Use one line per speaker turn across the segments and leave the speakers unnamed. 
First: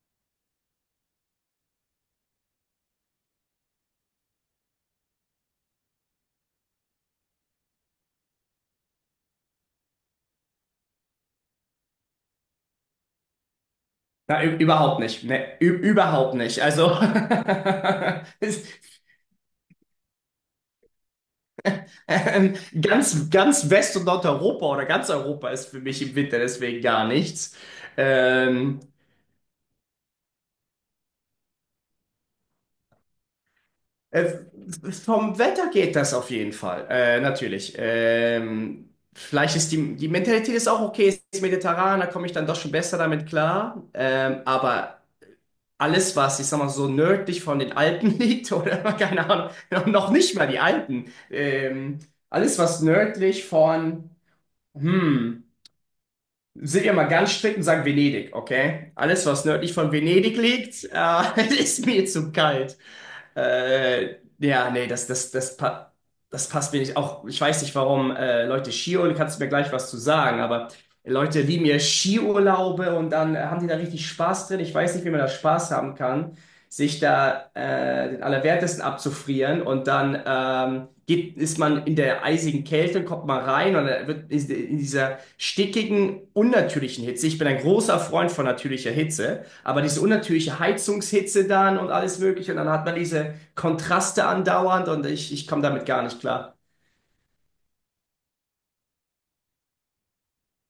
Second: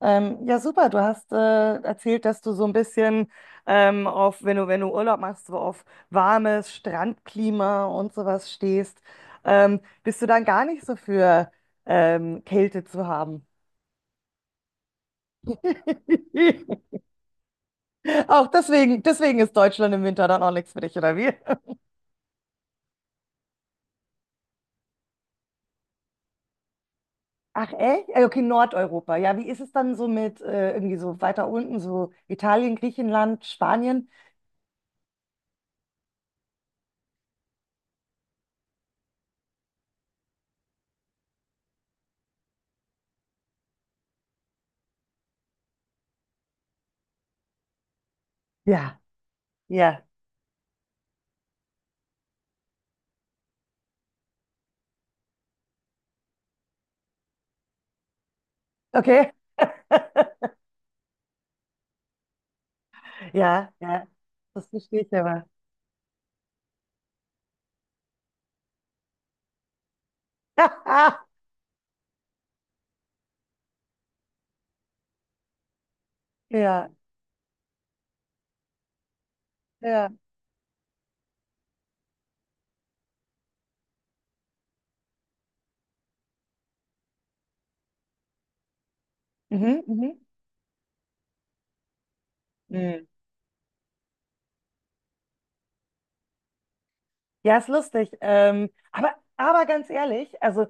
Ja, super. Du hast erzählt, dass du so ein bisschen auf, wenn du Urlaub machst, so auf warmes Strandklima und sowas stehst. Bist du dann gar nicht so für Kälte zu haben?
Überhaupt nicht. Überhaupt nicht. Also
Auch
ist,
deswegen ist Deutschland im Winter dann auch nichts für dich, oder wie?
ähm, ganz West- und Nordeuropa oder ganz Europa ist für mich im Winter deswegen gar nichts.
Ach, echt? Okay,
Ähm,
Nordeuropa. Ja, wie ist es dann so mit irgendwie so weiter unten, so Italien, Griechenland, Spanien?
äh, Vom Wetter geht das auf jeden Fall. Natürlich. Vielleicht ist die Mentalität ist auch okay, ist mediterran, da komme ich dann doch schon besser damit klar. Aber alles, was, ich sag mal, so nördlich von den Alpen liegt, oder
Ja,
keine Ahnung, noch
ja.
noch nicht mal die Alpen, alles, was nördlich von, hm, sind wir mal ganz strikt und sagen Venedig, okay? Alles,
Okay.
was nördlich von Venedig liegt, ist mir zu kalt.
Ja, ja. Das
Ja, nee,
verstehe ich aber.
das passt mir nicht. Auch ich weiß nicht, warum Leute Skiurlaub, kannst du mir gleich was zu sagen, aber Leute lieben ja Skiurlaube und dann haben die da richtig Spaß drin. Ich weiß nicht, wie man da Spaß haben kann,
Ja,
sich da den Allerwertesten abzufrieren und
ja.
dann ist man in der eisigen Kälte und kommt mal rein und dann wird in dieser stickigen, unnatürlichen Hitze. Ich bin ein großer Freund von natürlicher Hitze.
Mhm,
Aber diese
mhm.
unnatürliche Heizungshitze dann und alles Mögliche. Und dann hat man
Mhm.
diese Kontraste andauernd und ich komme damit gar nicht klar.
Ja, ist lustig. Aber, ganz ehrlich, also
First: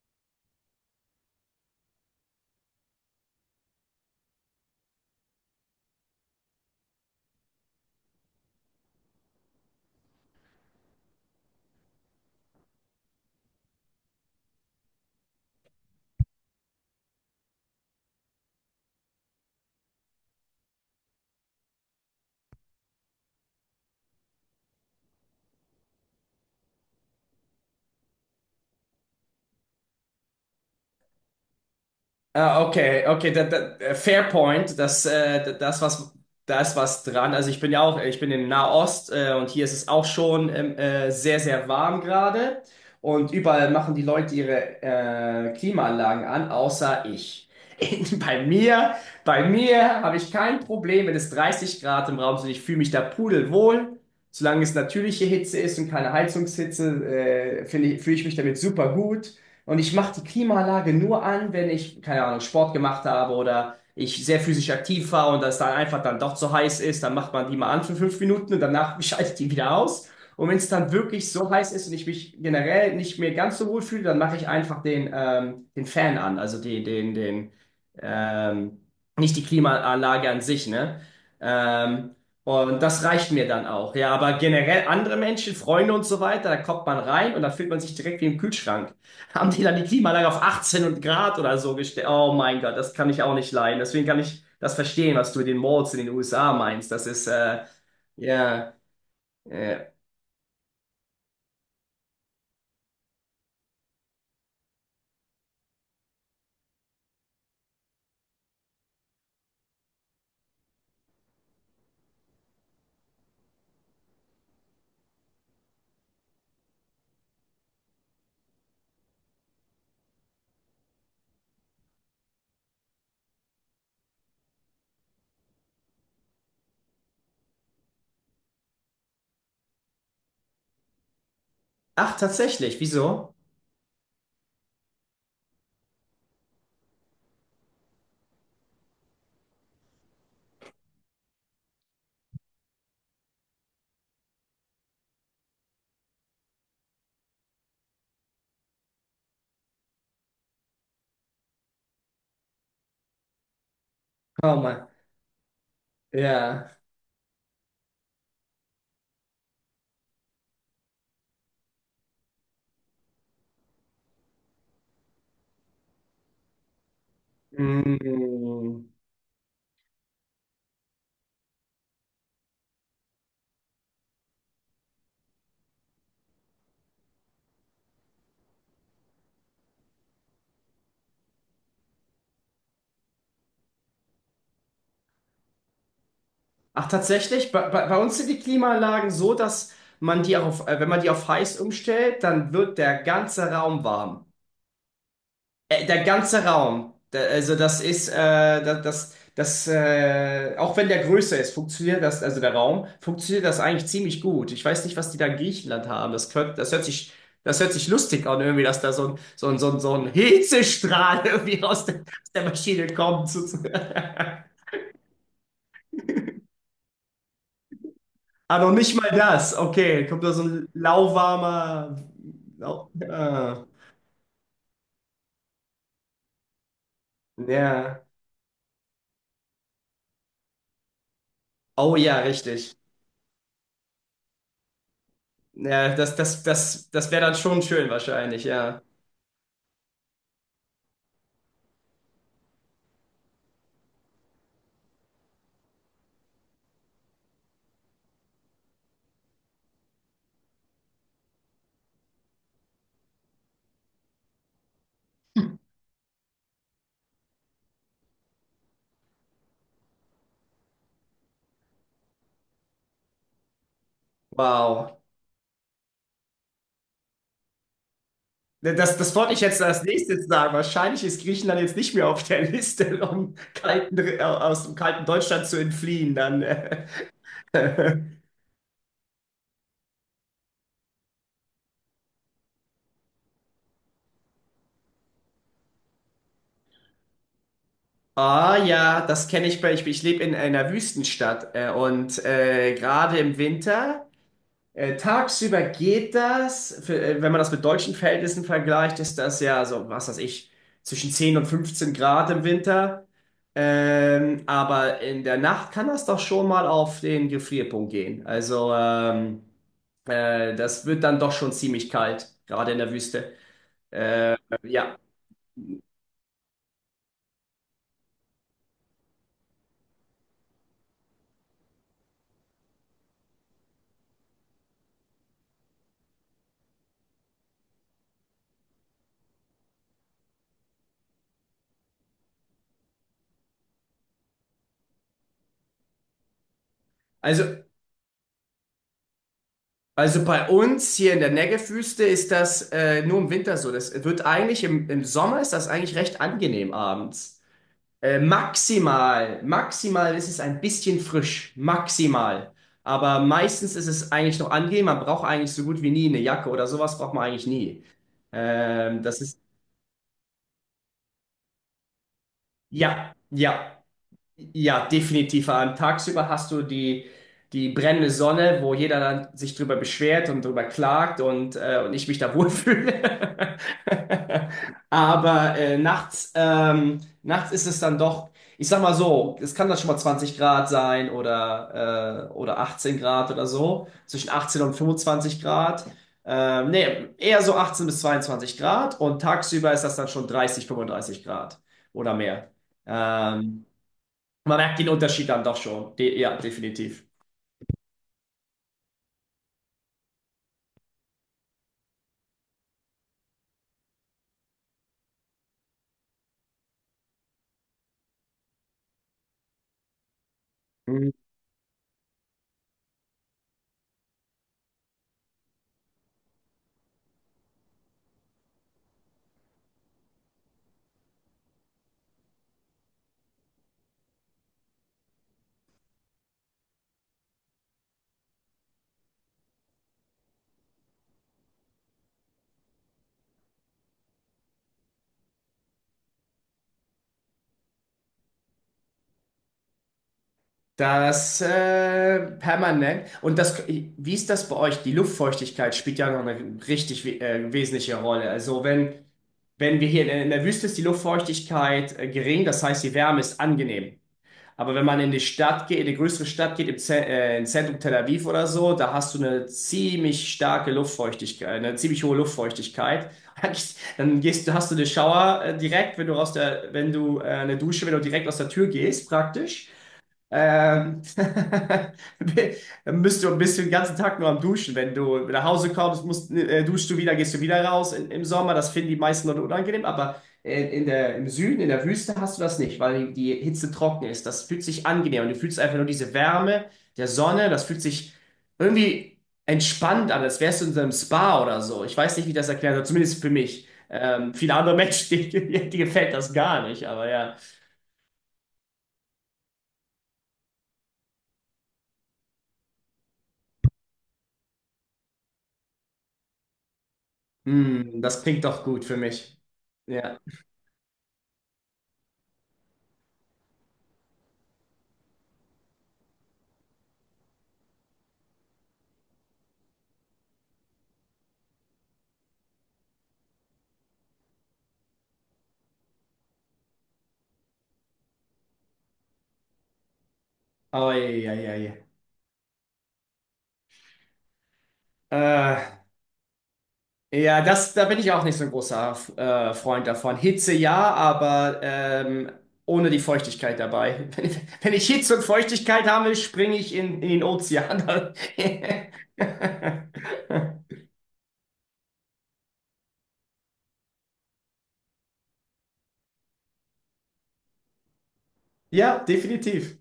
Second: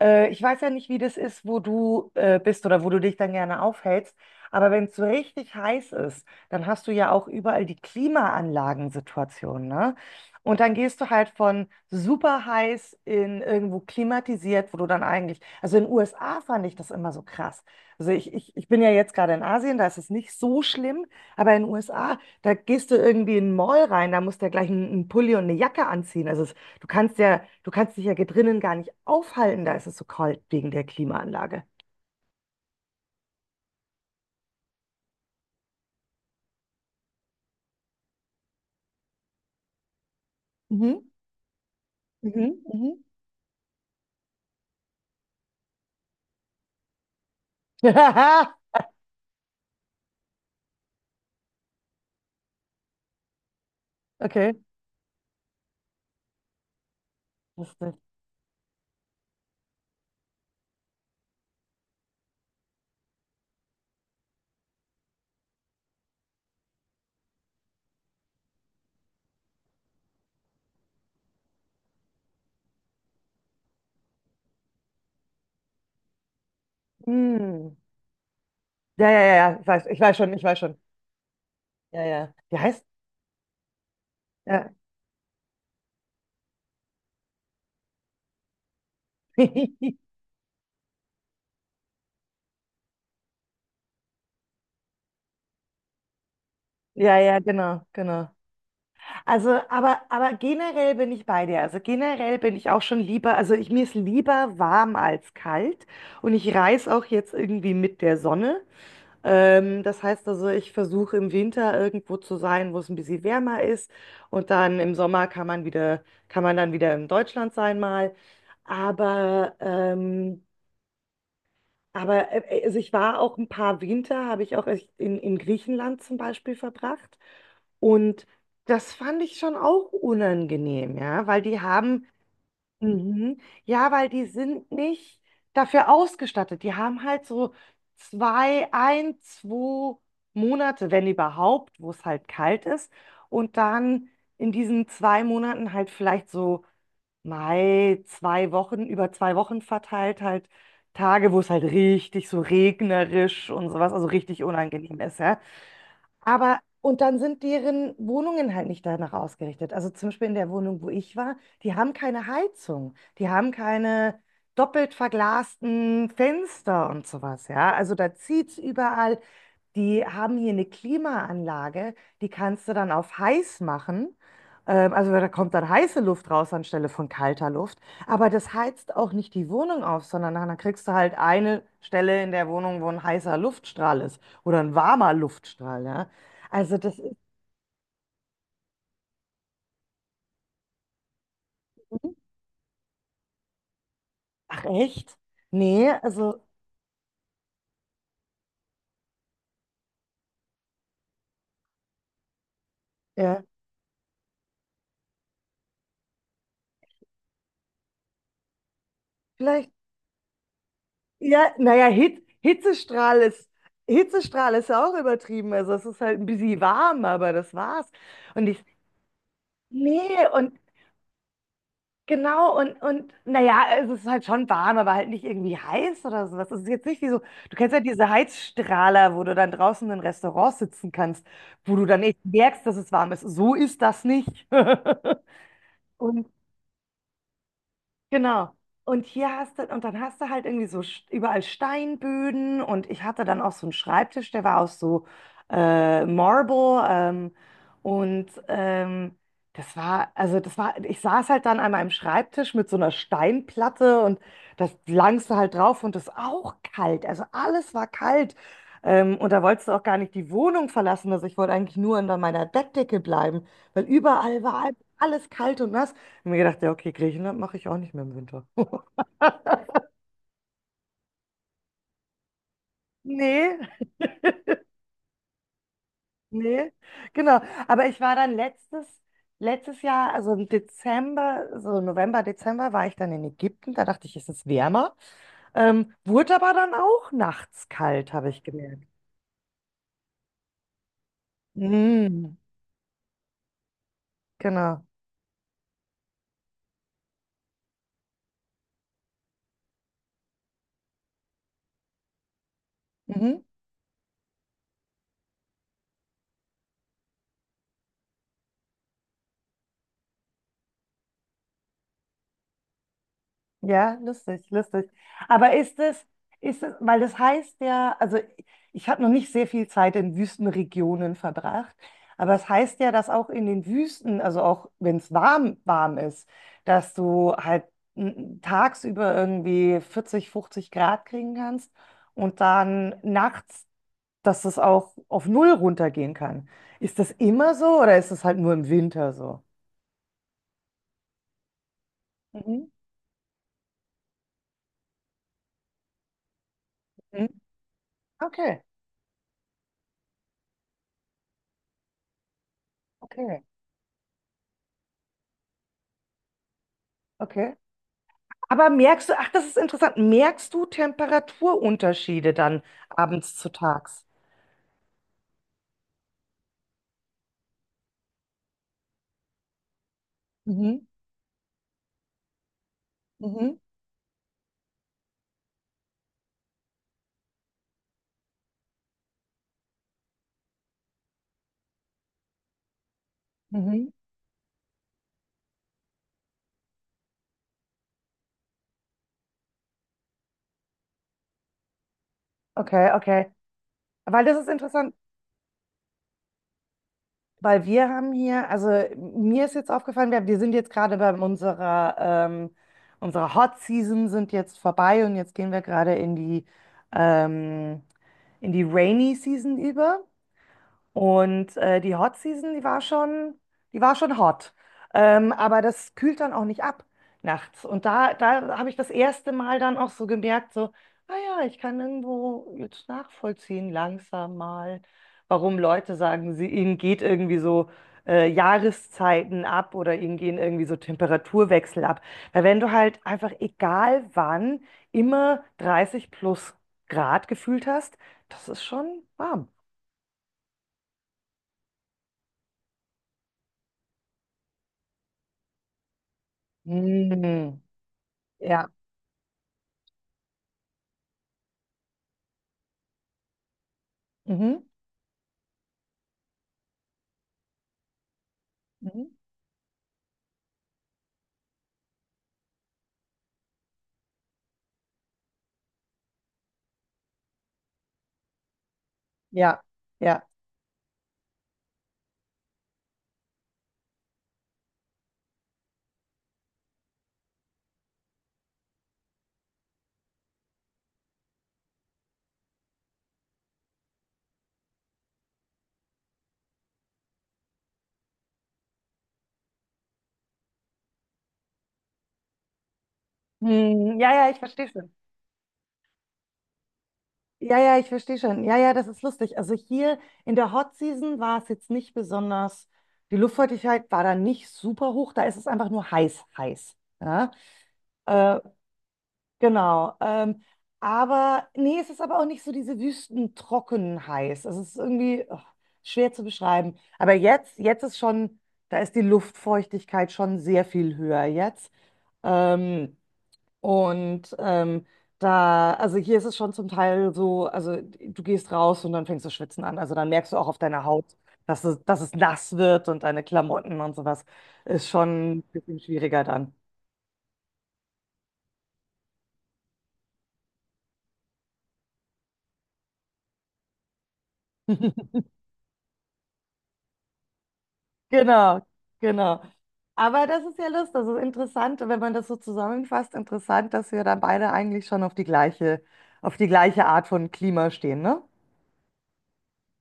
ich weiß ja nicht, wie das ist, wo du bist oder wo du dich dann gerne aufhältst. Aber wenn es so richtig heiß ist, dann hast du ja auch überall die Klimaanlagensituation, ne? Und dann gehst du halt von super heiß in irgendwo klimatisiert, wo du dann eigentlich, also in den USA fand ich das immer so krass. Also ich bin ja jetzt gerade in Asien, da ist es nicht so schlimm, aber in den USA. Da gehst du irgendwie in den Mall rein, da musst du ja gleich einen Pulli und eine Jacke anziehen. Also es, du kannst dich ja drinnen gar nicht aufhalten, da ist es so kalt wegen der Klimaanlage.
Ah, okay, okay, fair point. Das was, da ist was dran. Also ich bin ja auch, ich bin in Nahost und hier ist es auch schon
Mhm,
sehr warm
mhm,
gerade.
mhm.
Und überall machen die Leute ihre Klimaanlagen an, außer ich. Bei mir, bei mir habe ich kein Problem, wenn es 30 Grad im Raum sind. Ich fühle mich da pudelwohl.
Okay.
Solange es natürliche Hitze ist und keine Heizungshitze,
Lustig.
fühle ich mich damit super gut. Und ich mache die Klimaanlage nur an, wenn ich, keine Ahnung, Sport gemacht habe oder ich sehr physisch aktiv war und das dann einfach dann doch zu heiß ist, dann macht man die mal an für 5 Minuten und danach schalte ich die wieder aus. Und wenn es dann wirklich so heiß ist und ich mich generell nicht mehr ganz so wohl fühle, dann mache ich einfach den Fan an, also
Hm.
ähm,
Ja, ja, ja,
nicht die
ja, ich weiß
Klimaanlage
schon,
an
ich weiß
sich,
schon.
ne?
Ja,
Ähm,
ja. Wie
und
heißt?
das reicht mir dann auch. Ja, aber
Ja.
generell andere Menschen, Freunde und so weiter, da kommt man rein und da fühlt man sich direkt wie im Kühlschrank, haben die dann die Klimaanlage auf 18 und Grad oder so gestellt. Oh mein Gott, das kann ich auch nicht leiden. Deswegen kann ich das verstehen, was du mit den Malls in den USA meinst. Das
Ja,
ist,
ja, genau, genau.
ja,
Also,
äh,
aber generell bin ich bei dir. Also generell bin ich auch schon lieber, also mir ist lieber warm als kalt und ich reise auch jetzt irgendwie mit der Sonne. Das heißt also, ich versuche im Winter irgendwo zu sein, wo es ein bisschen wärmer ist. Und dann im Sommer kann man dann wieder in Deutschland sein mal. Aber, ähm, also ich war auch ein paar Winter, habe ich auch echt in Griechenland zum Beispiel verbracht. Und das fand ich schon auch unangenehm, ja, weil die haben.
ach, tatsächlich, wieso?
Mhm. Ja, weil die sind nicht dafür ausgestattet. Die haben halt so zwei, ein, zwei Monate, wenn überhaupt, wo es halt kalt ist. Und dann in diesen 2 Monaten halt vielleicht so Mai, 2 Wochen, über 2 Wochen verteilt, halt Tage, wo es halt richtig so regnerisch und sowas, also richtig
Oh mein,
unangenehm ist, ja. Aber,
ja.
und dann sind deren Wohnungen halt nicht danach ausgerichtet. Also zum Beispiel in der Wohnung, wo ich war, die haben keine Heizung, die haben keine doppelt verglasten Fenster und sowas, ja. Also da zieht's
Mm.
überall. Die haben hier eine Klimaanlage, die kannst du dann auf heiß machen. Also da kommt dann heiße Luft raus anstelle von kalter Luft. Aber das heizt auch nicht die Wohnung auf, sondern dann kriegst du halt eine Stelle in der Wohnung, wo ein heißer Luftstrahl ist oder ein warmer Luftstrahl. Ja? Also
Ach,
das ist
tatsächlich, bei uns sind die Klimaanlagen so, dass man die auch auf, wenn man die auf heiß
so.
umstellt, dann wird der ganze Raum warm.
Ach echt? Nee,
Der
also
ganze Raum, da, also das ist, das auch wenn der größer ist, funktioniert das, also der Raum,
ja,
funktioniert das eigentlich ziemlich gut. Ich weiß nicht, was die da in Griechenland haben. Das hört sich lustig an, irgendwie, dass da so ein, so ein,
vielleicht.
so ein, so ein Hitzestrahl
Ja,
irgendwie
naja,
aus der Maschine
Hitzestrahl
kommt.
ist. Hitzestrahl ist ja auch übertrieben. Also es ist halt ein bisschen warm, aber das war's. Und
Ah,
ich.
noch nicht mal das. Okay, kommt
Nee,
da so
und
ein lauwarmer.
genau, und,
Lau
naja,
ah,
es ist halt schon warm, aber halt nicht irgendwie heiß oder sowas. Es ist jetzt nicht wie so, du kennst ja
ja.
diese Heizstrahler, wo du dann draußen in Restaurants sitzen kannst, wo du
Oh
dann echt
ja,
merkst, dass
richtig.
es warm ist. So ist das nicht.
Ja,
Und
das wäre dann schon schön wahrscheinlich,
genau.
ja.
Und hier hast du, und dann hast du halt irgendwie so überall Steinböden und ich hatte dann auch so einen Schreibtisch, der war aus so Marble, und das war, also das war, ich saß halt dann an meinem Schreibtisch mit so einer Steinplatte und das langste halt drauf und das auch kalt, also alles war kalt. Und da wolltest du auch gar nicht die Wohnung verlassen, also ich wollte eigentlich nur unter meiner Bettdecke bleiben, weil überall war halt
Wow.
alles kalt und nass. Und mir gedacht, ja, okay, Griechenland mache ich auch nicht mehr im Winter.
Das wollte ich jetzt als nächstes sagen. Wahrscheinlich ist Griechenland jetzt nicht mehr auf der Liste, um
Nee,
kalten, aus dem kalten Deutschland zu entfliehen. Dann.
nee,
äh.
genau. Aber ich war dann letztes Jahr, also im Dezember, so November, Dezember, war ich dann in Ägypten. Da dachte ich, es ist wärmer. Wurde aber dann auch nachts kalt, habe ich
Ah
gemerkt.
ja, das kenne ich bei. Ich lebe in einer Wüstenstadt und
Mhm,
gerade im Winter.
genau.
Tagsüber geht das, für, wenn man das mit deutschen Verhältnissen vergleicht, ist das ja so, was weiß ich, zwischen 10 und 15 Grad im Winter.
Mhm.
Aber in der Nacht kann das doch schon mal auf den Gefrierpunkt gehen. Also das wird dann doch schon ziemlich kalt, gerade in der Wüste.
Ja, lustig, lustig.
Ja,
Aber ist es, weil das heißt ja, also ich habe noch nicht sehr viel Zeit in Wüstenregionen verbracht, aber es heißt ja, dass auch in den Wüsten, also auch wenn es warm, warm ist, dass du halt tagsüber irgendwie 40, 50 Grad kriegen kannst und dann nachts, dass es auch auf 0 runtergehen kann. Ist das immer
also,
so oder ist es halt nur im Winter so?
also bei uns hier in der Negev-Wüste ist
Mhm.
das nur im Winter so. Das wird eigentlich im Sommer ist das eigentlich recht angenehm
Mhm.
abends.
Okay,
Maximal ist es ein bisschen frisch, maximal. Aber
okay,
meistens ist es eigentlich noch angenehm. Man braucht eigentlich so gut wie nie eine Jacke oder sowas braucht man eigentlich
okay.
nie.
Aber merkst du,
Das
ach,
ist,
das ist interessant, merkst du Temperaturunterschiede dann
ja,
abends zu
ja.
tags?
Ja, definitiv. An tagsüber hast du die brennende Sonne, wo jeder dann sich drüber beschwert und drüber
Mhm,
klagt und ich mich da
mhm,
wohlfühle. Aber nachts ist es dann doch, ich sag mal so, es kann dann schon mal 20 Grad sein oder 18 Grad oder
mhm.
so, zwischen 18 und 25 Grad. Nee, eher so 18 bis 22 Grad und tagsüber ist das dann schon 30 35 Grad oder mehr.
Okay, okay.
Ähm,
Weil das ist
man merkt den
interessant,
Unterschied dann doch schon. De Ja, definitiv.
weil wir haben hier, also mir ist jetzt aufgefallen, wir sind jetzt gerade bei unserer Hot Season sind jetzt vorbei und jetzt gehen wir gerade in die, ähm, Rainy Season über.
Mhm.
Und die Hot Season, die war schon hot. Aber das kühlt dann auch nicht ab nachts. Und da habe ich das erste Mal dann auch so gemerkt, so, ah ja, ich kann irgendwo jetzt nachvollziehen, langsam mal, warum Leute sagen, ihnen geht irgendwie so Jahreszeiten ab oder ihnen gehen irgendwie so Temperaturwechsel ab. Weil wenn du halt einfach egal wann immer 30 plus Grad gefühlt hast, das ist schon warm.
Das permanent. Und das, wie ist das bei euch? Die Luftfeuchtigkeit spielt ja noch eine richtig
Mm.
wesentliche Rolle.
Ja.
Wenn wir hier in der Wüste ist die Luftfeuchtigkeit gering, das heißt, die Wärme ist angenehm.
Mhm.
Aber wenn man in die Stadt geht, in die größere Stadt geht, im Zentrum Tel Aviv oder so, da
Mhm.
hast du eine ziemlich starke Luftfeuchtigkeit, eine ziemlich hohe Luftfeuchtigkeit. Hast du eine Shower direkt, wenn du aus der, wenn du eine Dusche, wenn du direkt aus der Tür gehst,
Ja.
praktisch.
Ja.
Ähm, bi- bist du den ganzen Tag nur am Duschen. Wenn du nach Hause kommst, duschst du wieder, gehst du wieder raus in, im Sommer. Das finden die meisten Leute unangenehm, aber im Süden, in der Wüste hast du das nicht, weil die Hitze trocken ist. Das fühlt sich angenehm und du fühlst einfach nur diese Wärme der Sonne. Das fühlt sich irgendwie entspannt an, als wärst du in so einem Spa oder so. Ich weiß nicht, wie ich das erklären soll, zumindest für mich.
Hm, ja, ja, ich
Viele
verstehe
andere
schon.
Menschen, die gefällt das gar nicht, aber ja.
Ja, ja, ich verstehe schon. Ja, ja, das ist lustig. Also hier in der Hot Season war es jetzt nicht besonders, die Luftfeuchtigkeit war da nicht super hoch, da ist es einfach nur heiß, heiß. Ja,
Hm, das
äh,
klingt doch gut für mich.
genau.
Ja.
Aber nee, es ist aber auch nicht so diese wüstentrocken heiß. Es ist irgendwie ach, schwer zu beschreiben. Aber jetzt ist schon, da ist die Luftfeuchtigkeit schon sehr viel höher jetzt. Ähm, Und also hier ist es schon zum Teil so, also du gehst raus und dann fängst du schwitzen an. Also dann merkst du auch auf deiner
Oh,
Haut,
ja, ja, ja.
dass es nass wird und deine Klamotten und sowas ist schon ein
Äh,
bisschen schwieriger dann.
ja, das, da bin ich auch nicht so ein großer Freund davon. Hitze ja, aber ohne die Feuchtigkeit dabei. Wenn ich Hitze und Feuchtigkeit habe, springe ich in den Ozean.
Genau, genau. Aber das ist ja lustig, das ist interessant, wenn man das so zusammenfasst, interessant, dass wir da beide eigentlich schon auf die gleiche Art von Klima stehen, ne?
Ja, definitiv.